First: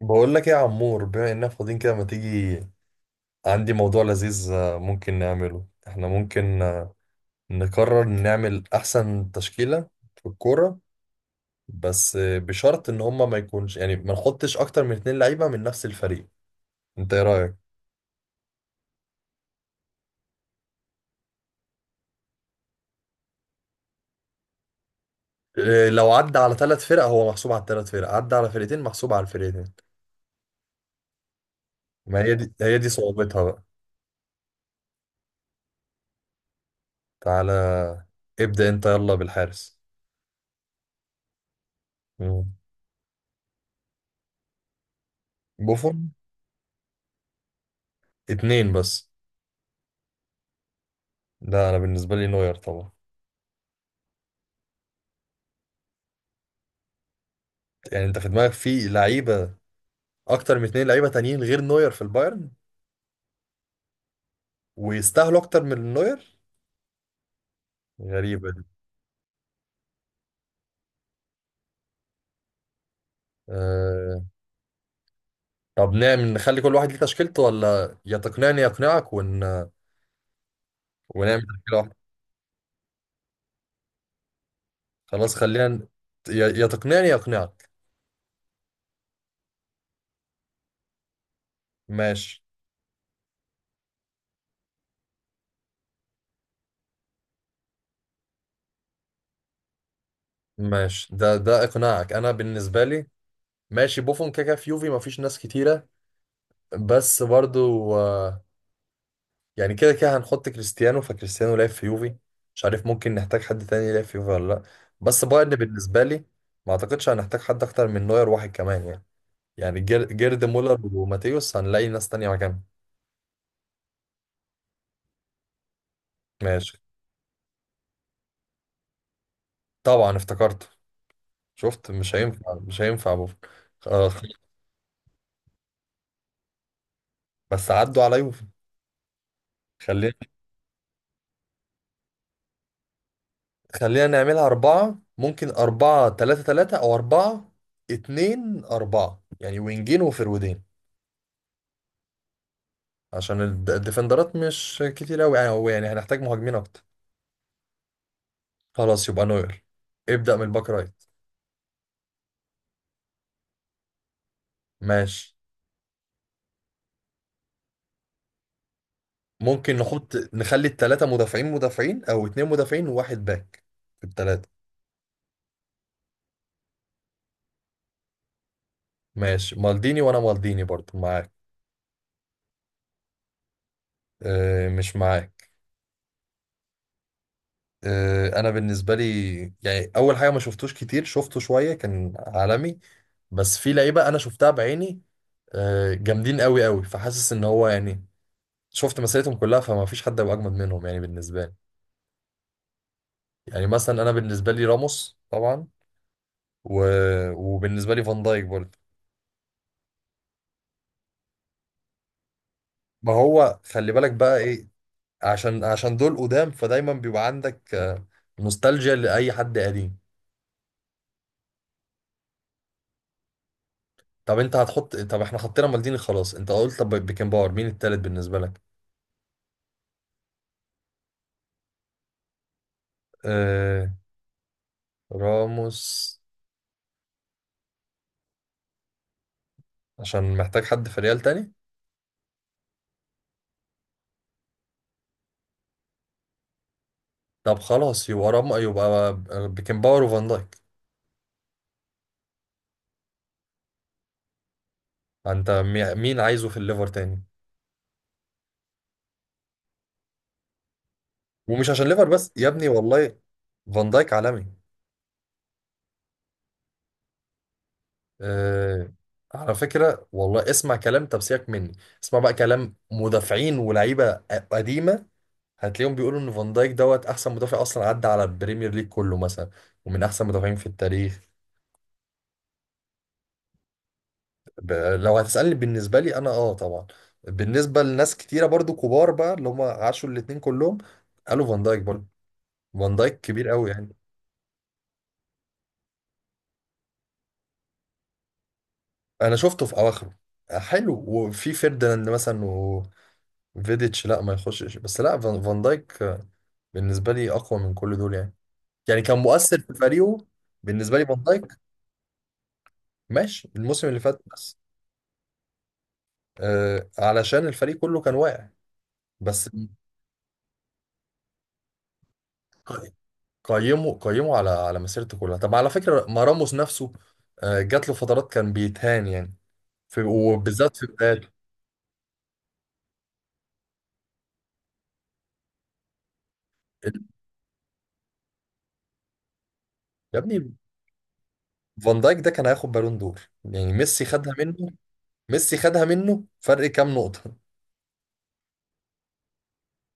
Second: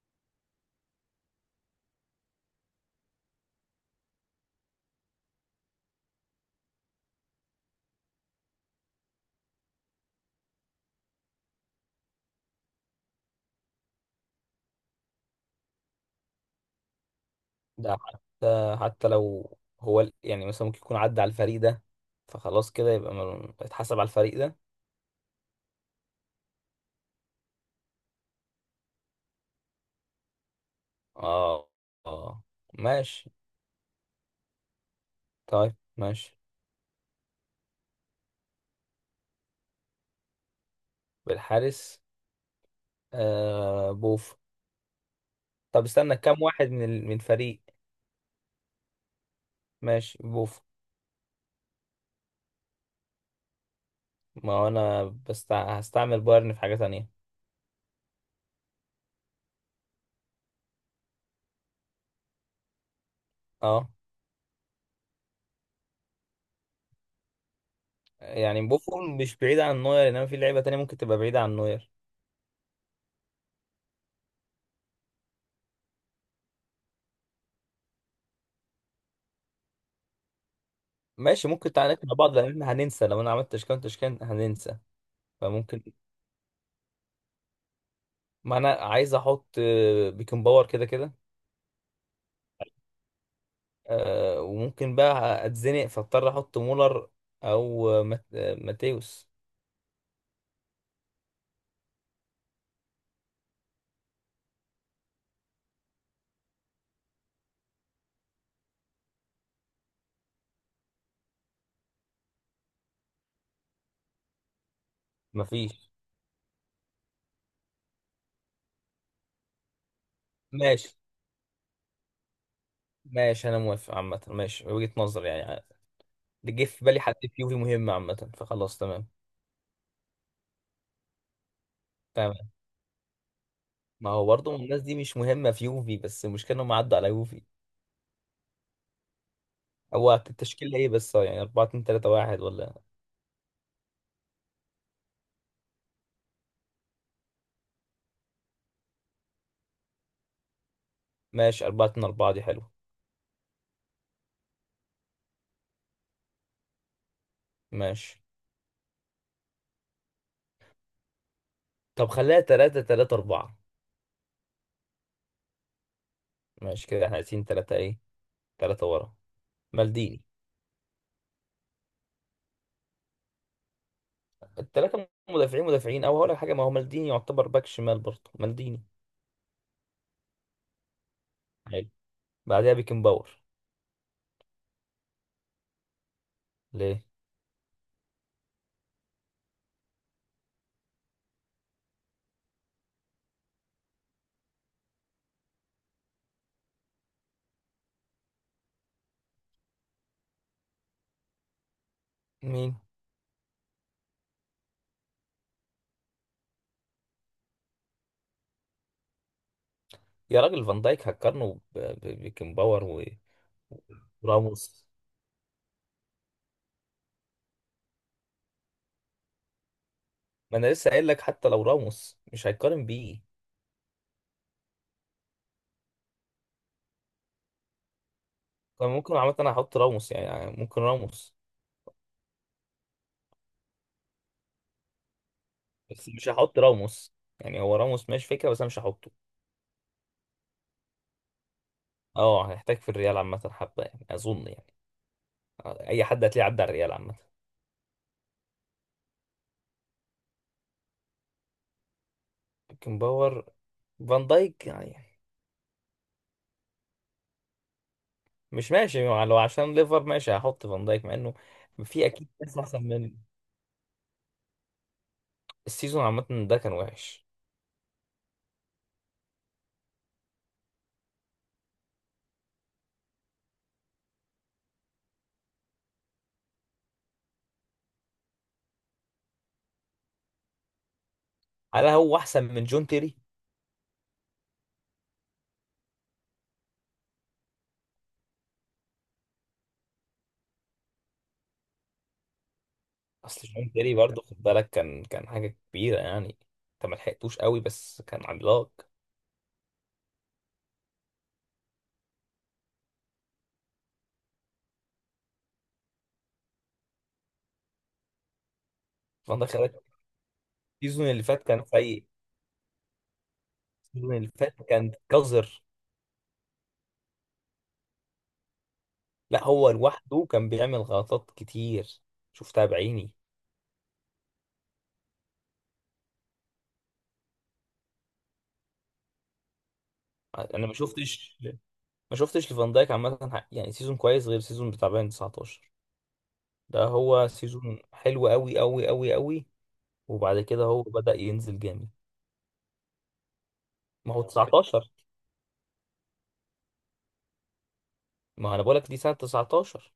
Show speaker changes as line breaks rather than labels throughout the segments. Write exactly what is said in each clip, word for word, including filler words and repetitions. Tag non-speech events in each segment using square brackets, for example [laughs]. بقول لك ايه يا عمور؟ بما اننا فاضيين كده، ما تيجي عندي موضوع لذيذ؟ آه، ممكن نعمله احنا، ممكن آه، نقرر نعمل احسن تشكيلة في الكورة. بس آه، بشرط ان هما ما يكونش، يعني ما نحطش اكتر من اتنين لعيبة من نفس الفريق. انت ايه رأيك؟
ده حتى حتى لو هو ال- يعني مثلا ممكن يكون عدى على الفريق ده، فخلاص كده يبقى مل- اتحسب على الفريق ده.
آه، لو عدى على ثلاث فرق هو محسوب على الثلاث فرق، عدى على فرقتين محسوب على الفرقتين.
اه.
ما هي
اه،
دي هي دي
ماشي.
صعوبتها بقى.
طيب ماشي.
تعالى، ابدأ انت يلا بالحارس.
بالحارس.
مم.
آه بوف. طب
بوفون.
استنى كام واحد من ال- من فريق.
اتنين بس.
ماشي بوف.
لا، انا بالنسبة لي نوير طبعا.
ما هو انا بس هستعمل بايرن في حاجة تانية.
يعني انت في دماغك في لعيبه اكتر من اتنين لعيبه تانيين غير نوير في البايرن؟
اه.
ويستاهلوا اكتر من نوير؟ غريبه دي.
يعني بوفون مش بعيد عن نوير، انما في لعيبة تانية ممكن تبقى بعيدة عن نوير.
أه... طب نعمل، نخلي كل واحد ليه تشكيلته، ولا يا تقنعني يا اقنعك ون... ونعمل
ماشي ممكن.
تشكيله
تعالى
واحده؟
نقنع بعض لان احنا هننسى، لو انا عملت تشكيلة تشكيلة هننسى.
خلاص خلينا
فممكن.
ن- يا يا تقنعني يا اقنعك.
ما انا عايز احط آه، بيكن باور كده كده.
ماشي،
آه، وممكن بقى اتزنق فاضطر احط مولر. او آه، مات- آه، ماتيوس.
ماشي. ده ده اقناعك. انا بالنسبه لي ماشي بوفون، كاكا. في يوفي مفيش ناس كتيره. بس برضو آه، يعني كده كده هنحط كريستيانو، فكريستيانو لعب في يوفي. مش عارف، ممكن نحتاج حد تاني يلعب في يوفي ولا لا. بس بايرن
مفيش.
بالنسبة لي ما اعتقدش هنحتاج حد اكتر من نوير، واحد كمان يعني. يعني جير- جيرد مولر
ماشي.
وماتيوس، هنلاقي ناس تانية مكانهم.
ماشي انا موافق عامه. ماشي وجهة نظر يعني، آه، جه
ماشي.
في بالي حد في يوفي مهم عامه، فخلاص تمام.
طبعا افتكرت. شفت مش
تمام.
هينفع، مش هينفع بوفون. آه.
ما هو برضه الناس دي مش مهمه في يوفي، بس المشكله انهم عدوا على يوفي.
بس عدوا على يوفي. خلينا.
هو التشكيل ايه بس آه، يعني أربعة اتنين تلاتة واحد ولا؟
خلينا نعملها أربعة، ممكن أربعة تلاتة تلاتة أو أربعة اتنين أربعة، يعني وينجين وفرودين.
ماشي، أربعة اتنين أربعة دي حلوه.
عشان الد- الديفندرات مش كتير قوي، يعني هو يعني هنحتاج مهاجمين اكتر.
ماشي.
خلاص يبقى نوير. ابدأ من الباك رايت.
طب خليها تلاتة تلاتة أربعة.
ماشي،
ماشي كده احنا عايزين تلاتة ايه. تلاتة ورا.
ممكن نحط،
مالديني.
نخلي التلاتة مدافعين مدافعين او اتنين مدافعين وواحد باك في التلاتة.
الثلاثه مدافعين مدافعين، او هقول لك حاجه، ما هو مالديني يعتبر باك شمال برضه مالديني.
ماشي، مالديني. وانا مالديني برضو معاك.
حلو. بعدها بيكن باور.
اه، مش معاك.
ليه؟
اه، انا بالنسبة لي، يعني اول حاجة، ما شفتوش كتير، شفته شوية، كان عالمي. بس في لعيبة انا شفتها بعيني، اه، جامدين قوي قوي، فحاسس ان هو يعني شفت مسيرتهم كلها، فما فيش حد هيبقى اجمد منهم يعني بالنسبة لي.
مين؟
يعني مثلا انا بالنسبه لي راموس طبعا، و... وبالنسبه لي فان دايك برضه.
يا راجل، فان دايك هتقارنه ب- ب- بيكن باور و-
ما هو خلي بالك بقى ايه.
وراموس.
عشان عشان دول قدام، فدايما بيبقى عندك آه، نوستالجيا لاي حد قديم.
ما انا لسه قايل لك، حتى لو راموس مش هيتقارن بيه.
طب انت هتحط، طب احنا حطينا مالديني خلاص، انت قلت طب بيكن باور، مين التالت بالنسبه لك؟
كان ممكن عامه انا احط راموس، يعني يعني ممكن راموس.
آه... راموس.
بس مش هحط راموس. يعني هو راموس ماشي فكره، بس انا مش هحطه.
عشان محتاج حد في ريال تاني.
اه هيحتاج في الريال عامه حبه يعني، اظن يعني آه، اي حد هتلاقيه عدى على الريال عامه.
طب خلاص، يبقى رام يبقى بيكن باور وفان دايك.
بيكن باور. فان دايك يعني.
انت مي- مين عايزه في الليفر تاني؟
مش ماشي يعني، لو عشان ليفر ماشي هحط فان دايك مع انه
ومش عشان ليفر
في اكيد
بس يا
ناس
ابني،
احسن
والله
من.
فان دايك عالمي.
السيزون عامه ده كان وحش.
آه، على فكرة والله، اسمع كلام. طب سيبك مني، اسمع بقى كلام مدافعين ولاعيبة قديمة، هتلاقيهم بيقولوا ان فان دايك دوت احسن مدافع اصلا عدى على البريمير ليج كله مثلا، ومن احسن مدافعين في التاريخ.
هل هو احسن من جون تيري؟
ب... لو هتسألني بالنسبة لي انا، اه، طبعا. بالنسبة لناس كتيرة برضو كبار بقى اللي هم عاشوا الاتنين كلهم قالوا فان دايك برضو. فان دايك كبير
اصل
قوي
جون تيري
يعني.
برضه خد بالك كان كان حاجه كبيره يعني. انت ما لحقتوش قوي، بس كان عملاق.
انا شفته في اواخره حلو. وفي فيرديناند مثلا، وفيديتش. لا، ما يخشش. بس لا، فان فان دايك بالنسبة لي أقوى من كل دول يعني. يعني كان
فان دايك
مؤثر
خلي
في
بالك،
فريقه بالنسبة لي
السيزون
فان
اللي فات
دايك.
كان سيء.
ماشي الموسم اللي
السيزون
فات
اللي فات
بس.
كان قذر.
آه علشان الفريق كله كان واقع
لا،
بس.
هو لوحده كان بيعمل غلطات كتير، شفتها
ق-
بعيني.
قيمه قيمه على على مسيرته كلها. طب على فكرة، ما راموس نفسه، آه جات له فترات كان بيتهان يعني، في
انا ما
وبالذات في بدايته.
شفتش. ما شفتش لفان دايك عامه، يعني سيزون كويس غير سيزون بتاع بايرن تسعة عشر. ده
ال-
هو سيزون حلو قوي قوي قوي قوي.
يا
وبعد
ابني،
كده هو بدأ ينزل جامد.
فان دايك ده كان هياخد بالون دور يعني، ميسي
ما هو
خدها منه.
تسعتاشر.
ميسي خدها منه فرق كام نقطة.
ما انا بقولك دي سنة تسعة عشر.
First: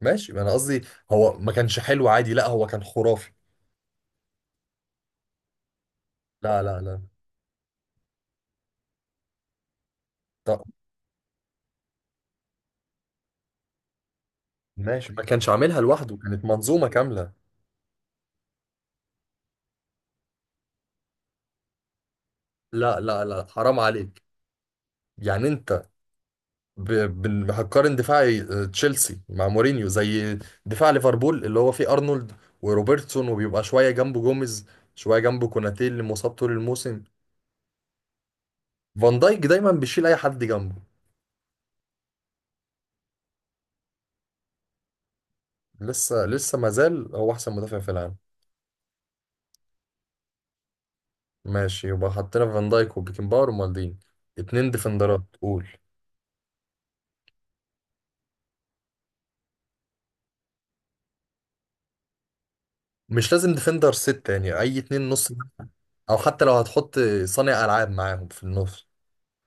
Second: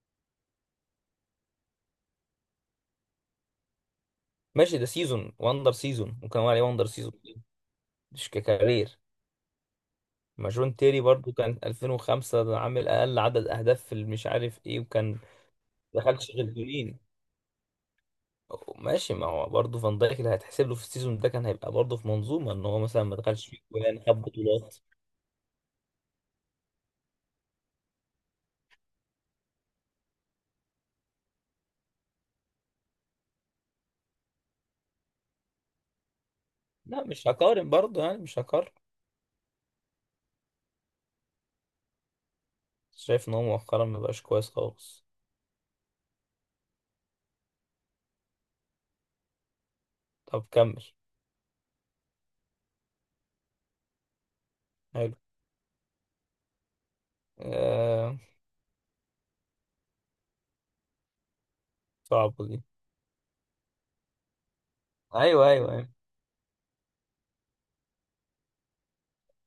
ماشي انا قصدي، هو ما كانش حلو عادي، لا هو كان خرافي.
ماشي، ده سيزون وندر سيزون، ممكن اقول
لا
عليه
لا
وندر
لا.
سيزون. مش ككارير. ما جون تيري برضو كان ألفين وخمسة ده عامل اقل عدد اهداف في مش عارف ايه،
ماشي،
وكان. ما
ما كانش عاملها لوحده،
دخلش
كانت
غير
منظومة
جولين.
كاملة.
ماشي، ما هو برضه فان دايك اللي هيتحسب له في السيزون ده كان هيبقى برضه في منظومه، ان هو
لا
مثلا ما
لا لا،
دخلش في
حرام
جولان
عليك.
خد بطولات.
يعني انت ب... ب... هتقارن دفاع آه، تشيلسي مع مورينيو زي دفاع ليفربول اللي هو فيه ارنولد وروبرتسون، وبيبقى شوية جنبه جوميز، شوية جنبه كوناتيل اللي مصاب طول الموسم.
لا، مش هقارن برضه يعني، مش هقارن.
فان دايك دايما بيشيل اي حد جنبه.
شايف ان هو مؤخرا ما بقاش كويس خالص.
لسه لسه، ما زال هو احسن مدافع في العالم.
طب كمل.
ماشي يبقى حطينا فان دايك وبيكن باور ومالدين. اتنين
حلو.
ديفندرات قول.
آه... صعبة دي.
مش لازم ديفندر ست، يعني اي اتنين نص.
ايوه ايوه ايوه.
او حتى لو هتحط صانع العاب معاهم في النص.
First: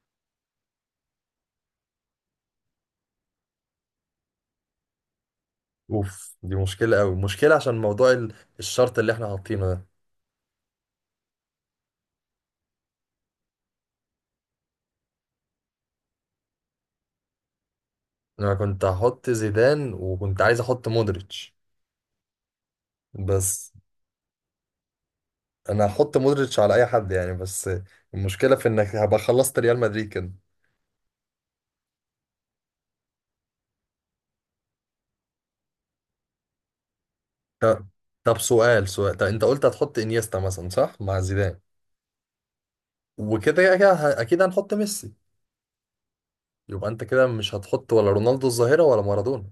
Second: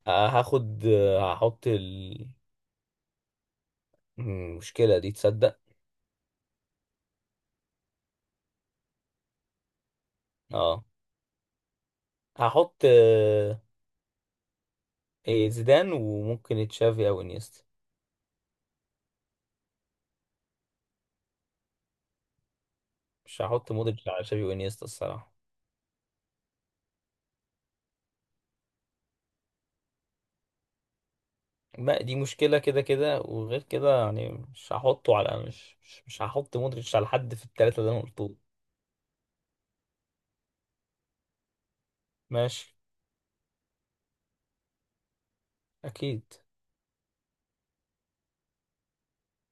آه هاخد، آه، هحط. المشكلة دي تصدق.
اوف، دي مشكله قوي، مشكله عشان موضوع ال- الشرط اللي احنا حاطينه ده.
اه هحط آه... إيه، زيدان وممكن تشافي او انيستا.
انا كنت هحط زيدان، وكنت عايز احط مودريتش
مش
بس.
هحط مودريتش على تشافي وانيستا الصراحة.
انا هحط مودريتش على اي حد يعني بس، المشكله في انك هبقى خلصت ريال مدريد كده.
ما دي مشكلة كده كده، وغير كده يعني مش هحطه على مش مش, مش هحط مودريتش على حد في
ط-
التلاتة اللي انا قلتهم.
طب سؤال سؤال. طب انت قلت هتحط انيستا مثلا صح، مع زيدان.
ماشي.
وكده كده كده ه- اكيد هنحط ميسي.
اكيد.
يبقى انت كده مش هتحط ولا رونالدو الظاهره، ولا مارادونا،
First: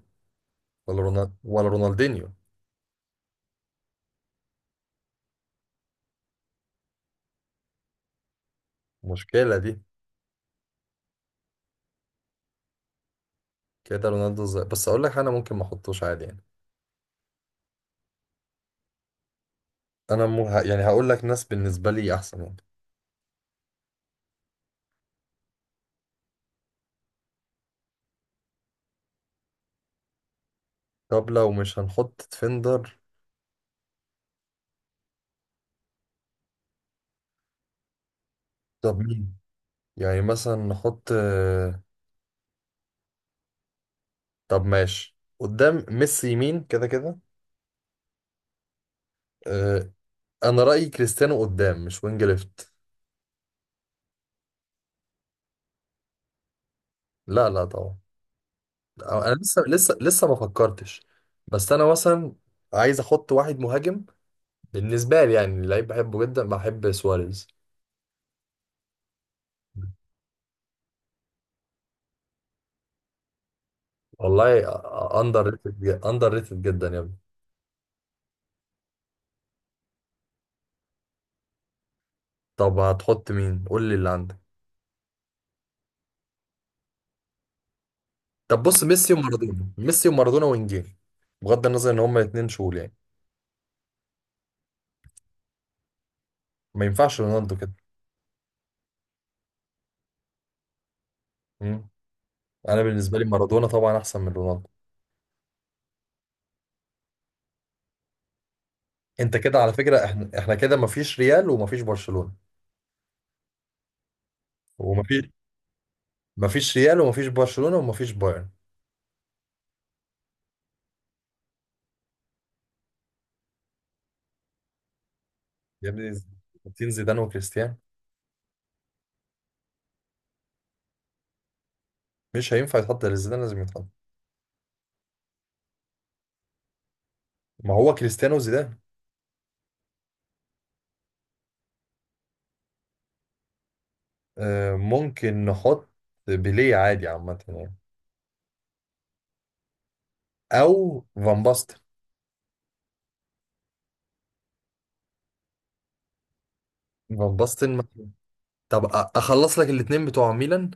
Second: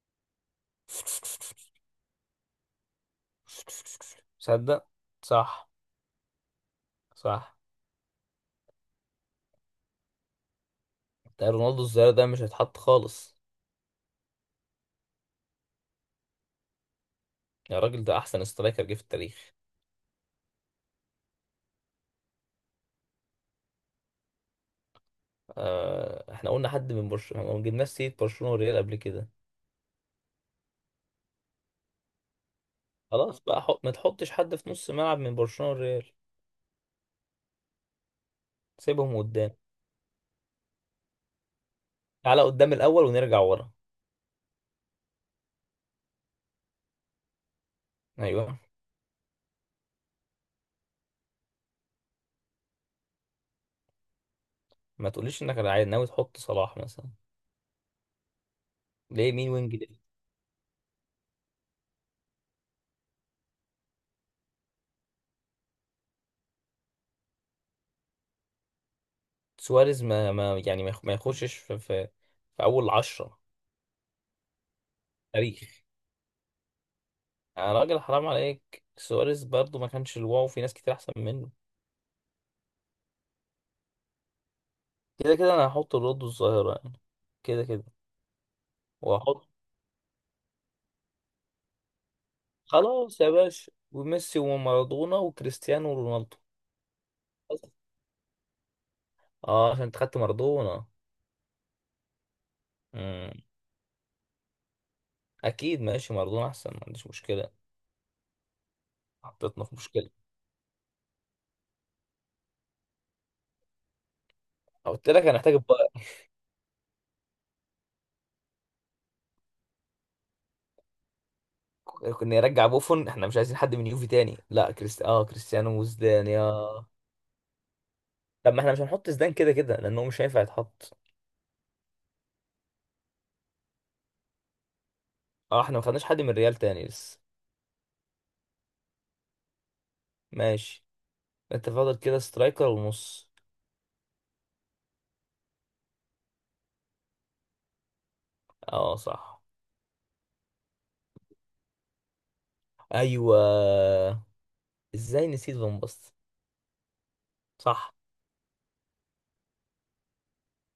ولا رونالدو، ولا رونالدينيو؟
[laughs] تصدق. صح. صح.
المشكله دي.
ده رونالدو الظاهرة ده مش هيتحط خالص.
كده رونالدو الظاهر بس، اقول لك انا ممكن ما احطوش عادي يعني.
يا راجل، ده أحسن سترايكر جه في التاريخ.
انا مو ه... يعني هقول لك ناس بالنسبه لي احسن يعني.
آه، إحنا قلنا حد من برشلونة، ما جبناش سيرة برشلونة والريال قبل كده.
طب لو مش هنحط ديفندر.
خلاص بقى حط... ما تحطش حد في نص ملعب من برشلونة والريال.
طب
سيبهم
مين؟
قدام.
يعني مثلا نحط آه،
تعالى قدام الأول ونرجع ورا.
طب ماشي، قدام ميسي يمين كده كده.
أيوه.
آه، انا رايي كريستيانو قدام، مش وينج ليفت.
ما تقوليش إنك عايز- ناوي تحط صلاح مثلا.
لا لا طبعا.
ليه؟
انا
مين
لسه
وينج
لسه
ليه؟
لسه ما فكرتش. بس انا مثلا عايز احط واحد مهاجم، بالنسبه لي يعني لعيب بحبه جدا، بحب سواريز.
سواريز ما, ما يعني ما يخ- ما يخشش في, في, في أول عشرة.
والله، اندر
تاريخ.
ريتد اندر ريتد جدا يا ابني.
يا راجل حرام عليك، سواريز برضو ما كانش الواو، في ناس كتير أحسن منه.
طب هتحط مين؟ قول لي اللي عندك.
كده كده أنا هحط رونالدو الظاهرة يعني كده كده.
طب بص، ميسي
واحط.
ومارادونا، ميسي ومارادونا وانجيل، بغض النظر ان هما الاتنين شغل يعني.
خلاص يا باشا، وميسي ومارادونا وكريستيانو ورونالدو.
ما ينفعش رونالدو
بس.
كده.
اه، عشان انت خدت مارادونا.
مم. انا بالنسبه لي
مم.
مارادونا طبعا احسن من رونالدو.
اكيد ماشي، مارادونا احسن، ما عنديش مشكله.
انت كده
حطيتنا
على
في
فكره،
مشكله.
احنا احنا كده مفيش ريال ومفيش برشلونه
قلت لك
ومفيش،
هنحتاج بقى.
مفيش ريال ومفيش برشلونه ومفيش بايرن.
كنا نرجع بوفون. احنا مش عايزين حد من يوفي تاني، لا كريستي اه كريستيانو
يا ابني،
وزدان يا.
حاطين زيدان وكريستيانو.
طب ما احنا مش هنحط زدان كده كده لانه مش هينفع يتحط.
مش هينفع يتحط غير زيدان، لازم يتحط.
اه، احنا ما خدناش حد من ريال تاني لسه.
ما هو كريستيانو وزيدان.
ماشي. انت فاضل كده سترايكر ونص.
آه ممكن نحط بيليه عادي عامه يعني،
اه صح.
او فان باستن.
ايوه. ازاي نسيت فان باستن.
فان باستن.
صح.
طب أ- اخلص لك الاتنين بتوع ميلان.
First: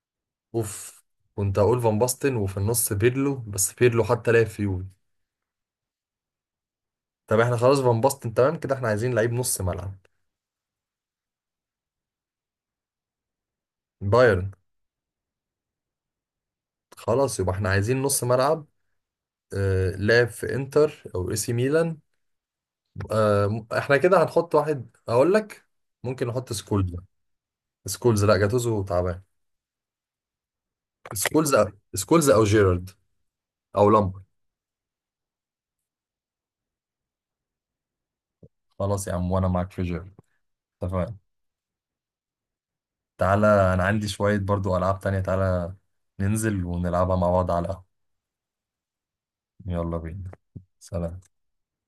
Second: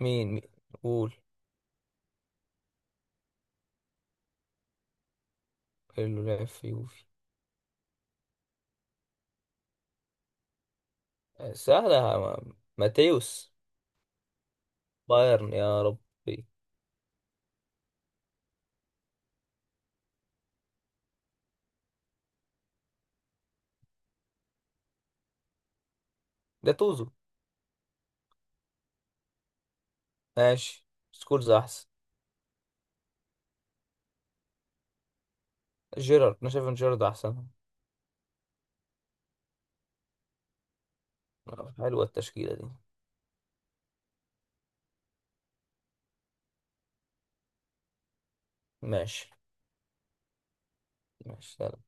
مين مين؟
اوف.
قول.
كنت هقول فان باستن وفي النص بيرلو، بس بيرلو حتى لعب في يوفي.
اللي لعب في يوفي.
طب احنا خلاص فان باستن تمام كده، احنا عايزين لعيب نص ملعب.
آه، سهلة يا عم. ماتيوس.
بايرن.
بايرن يا ربي.
خلاص يبقى احنا عايزين نص ملعب. آه لعب في انتر او اي سي ميلان. آه، م- احنا كده هنحط واحد اقول لك. ممكن نحط سكولز.
جاتوزو.
سكولز. لا، جاتوزو تعبان.
ماشي. سكولز
سكولز أو-
أحسن.
سكولز او جيرارد او لامبر.
جيرارد، أنا شايف إن جيرارد أحسن.
خلاص يا عم، وانا معاك في جيرارد. اتفقنا.
آه، حلوة التشكيلة دي.
تعالى، انا عندي شوية برضو العاب تانية. تعالى ننزل ونلعبها مع بعض على القهوة.
ماشي.
يلا بينا. سلام.
ماشي.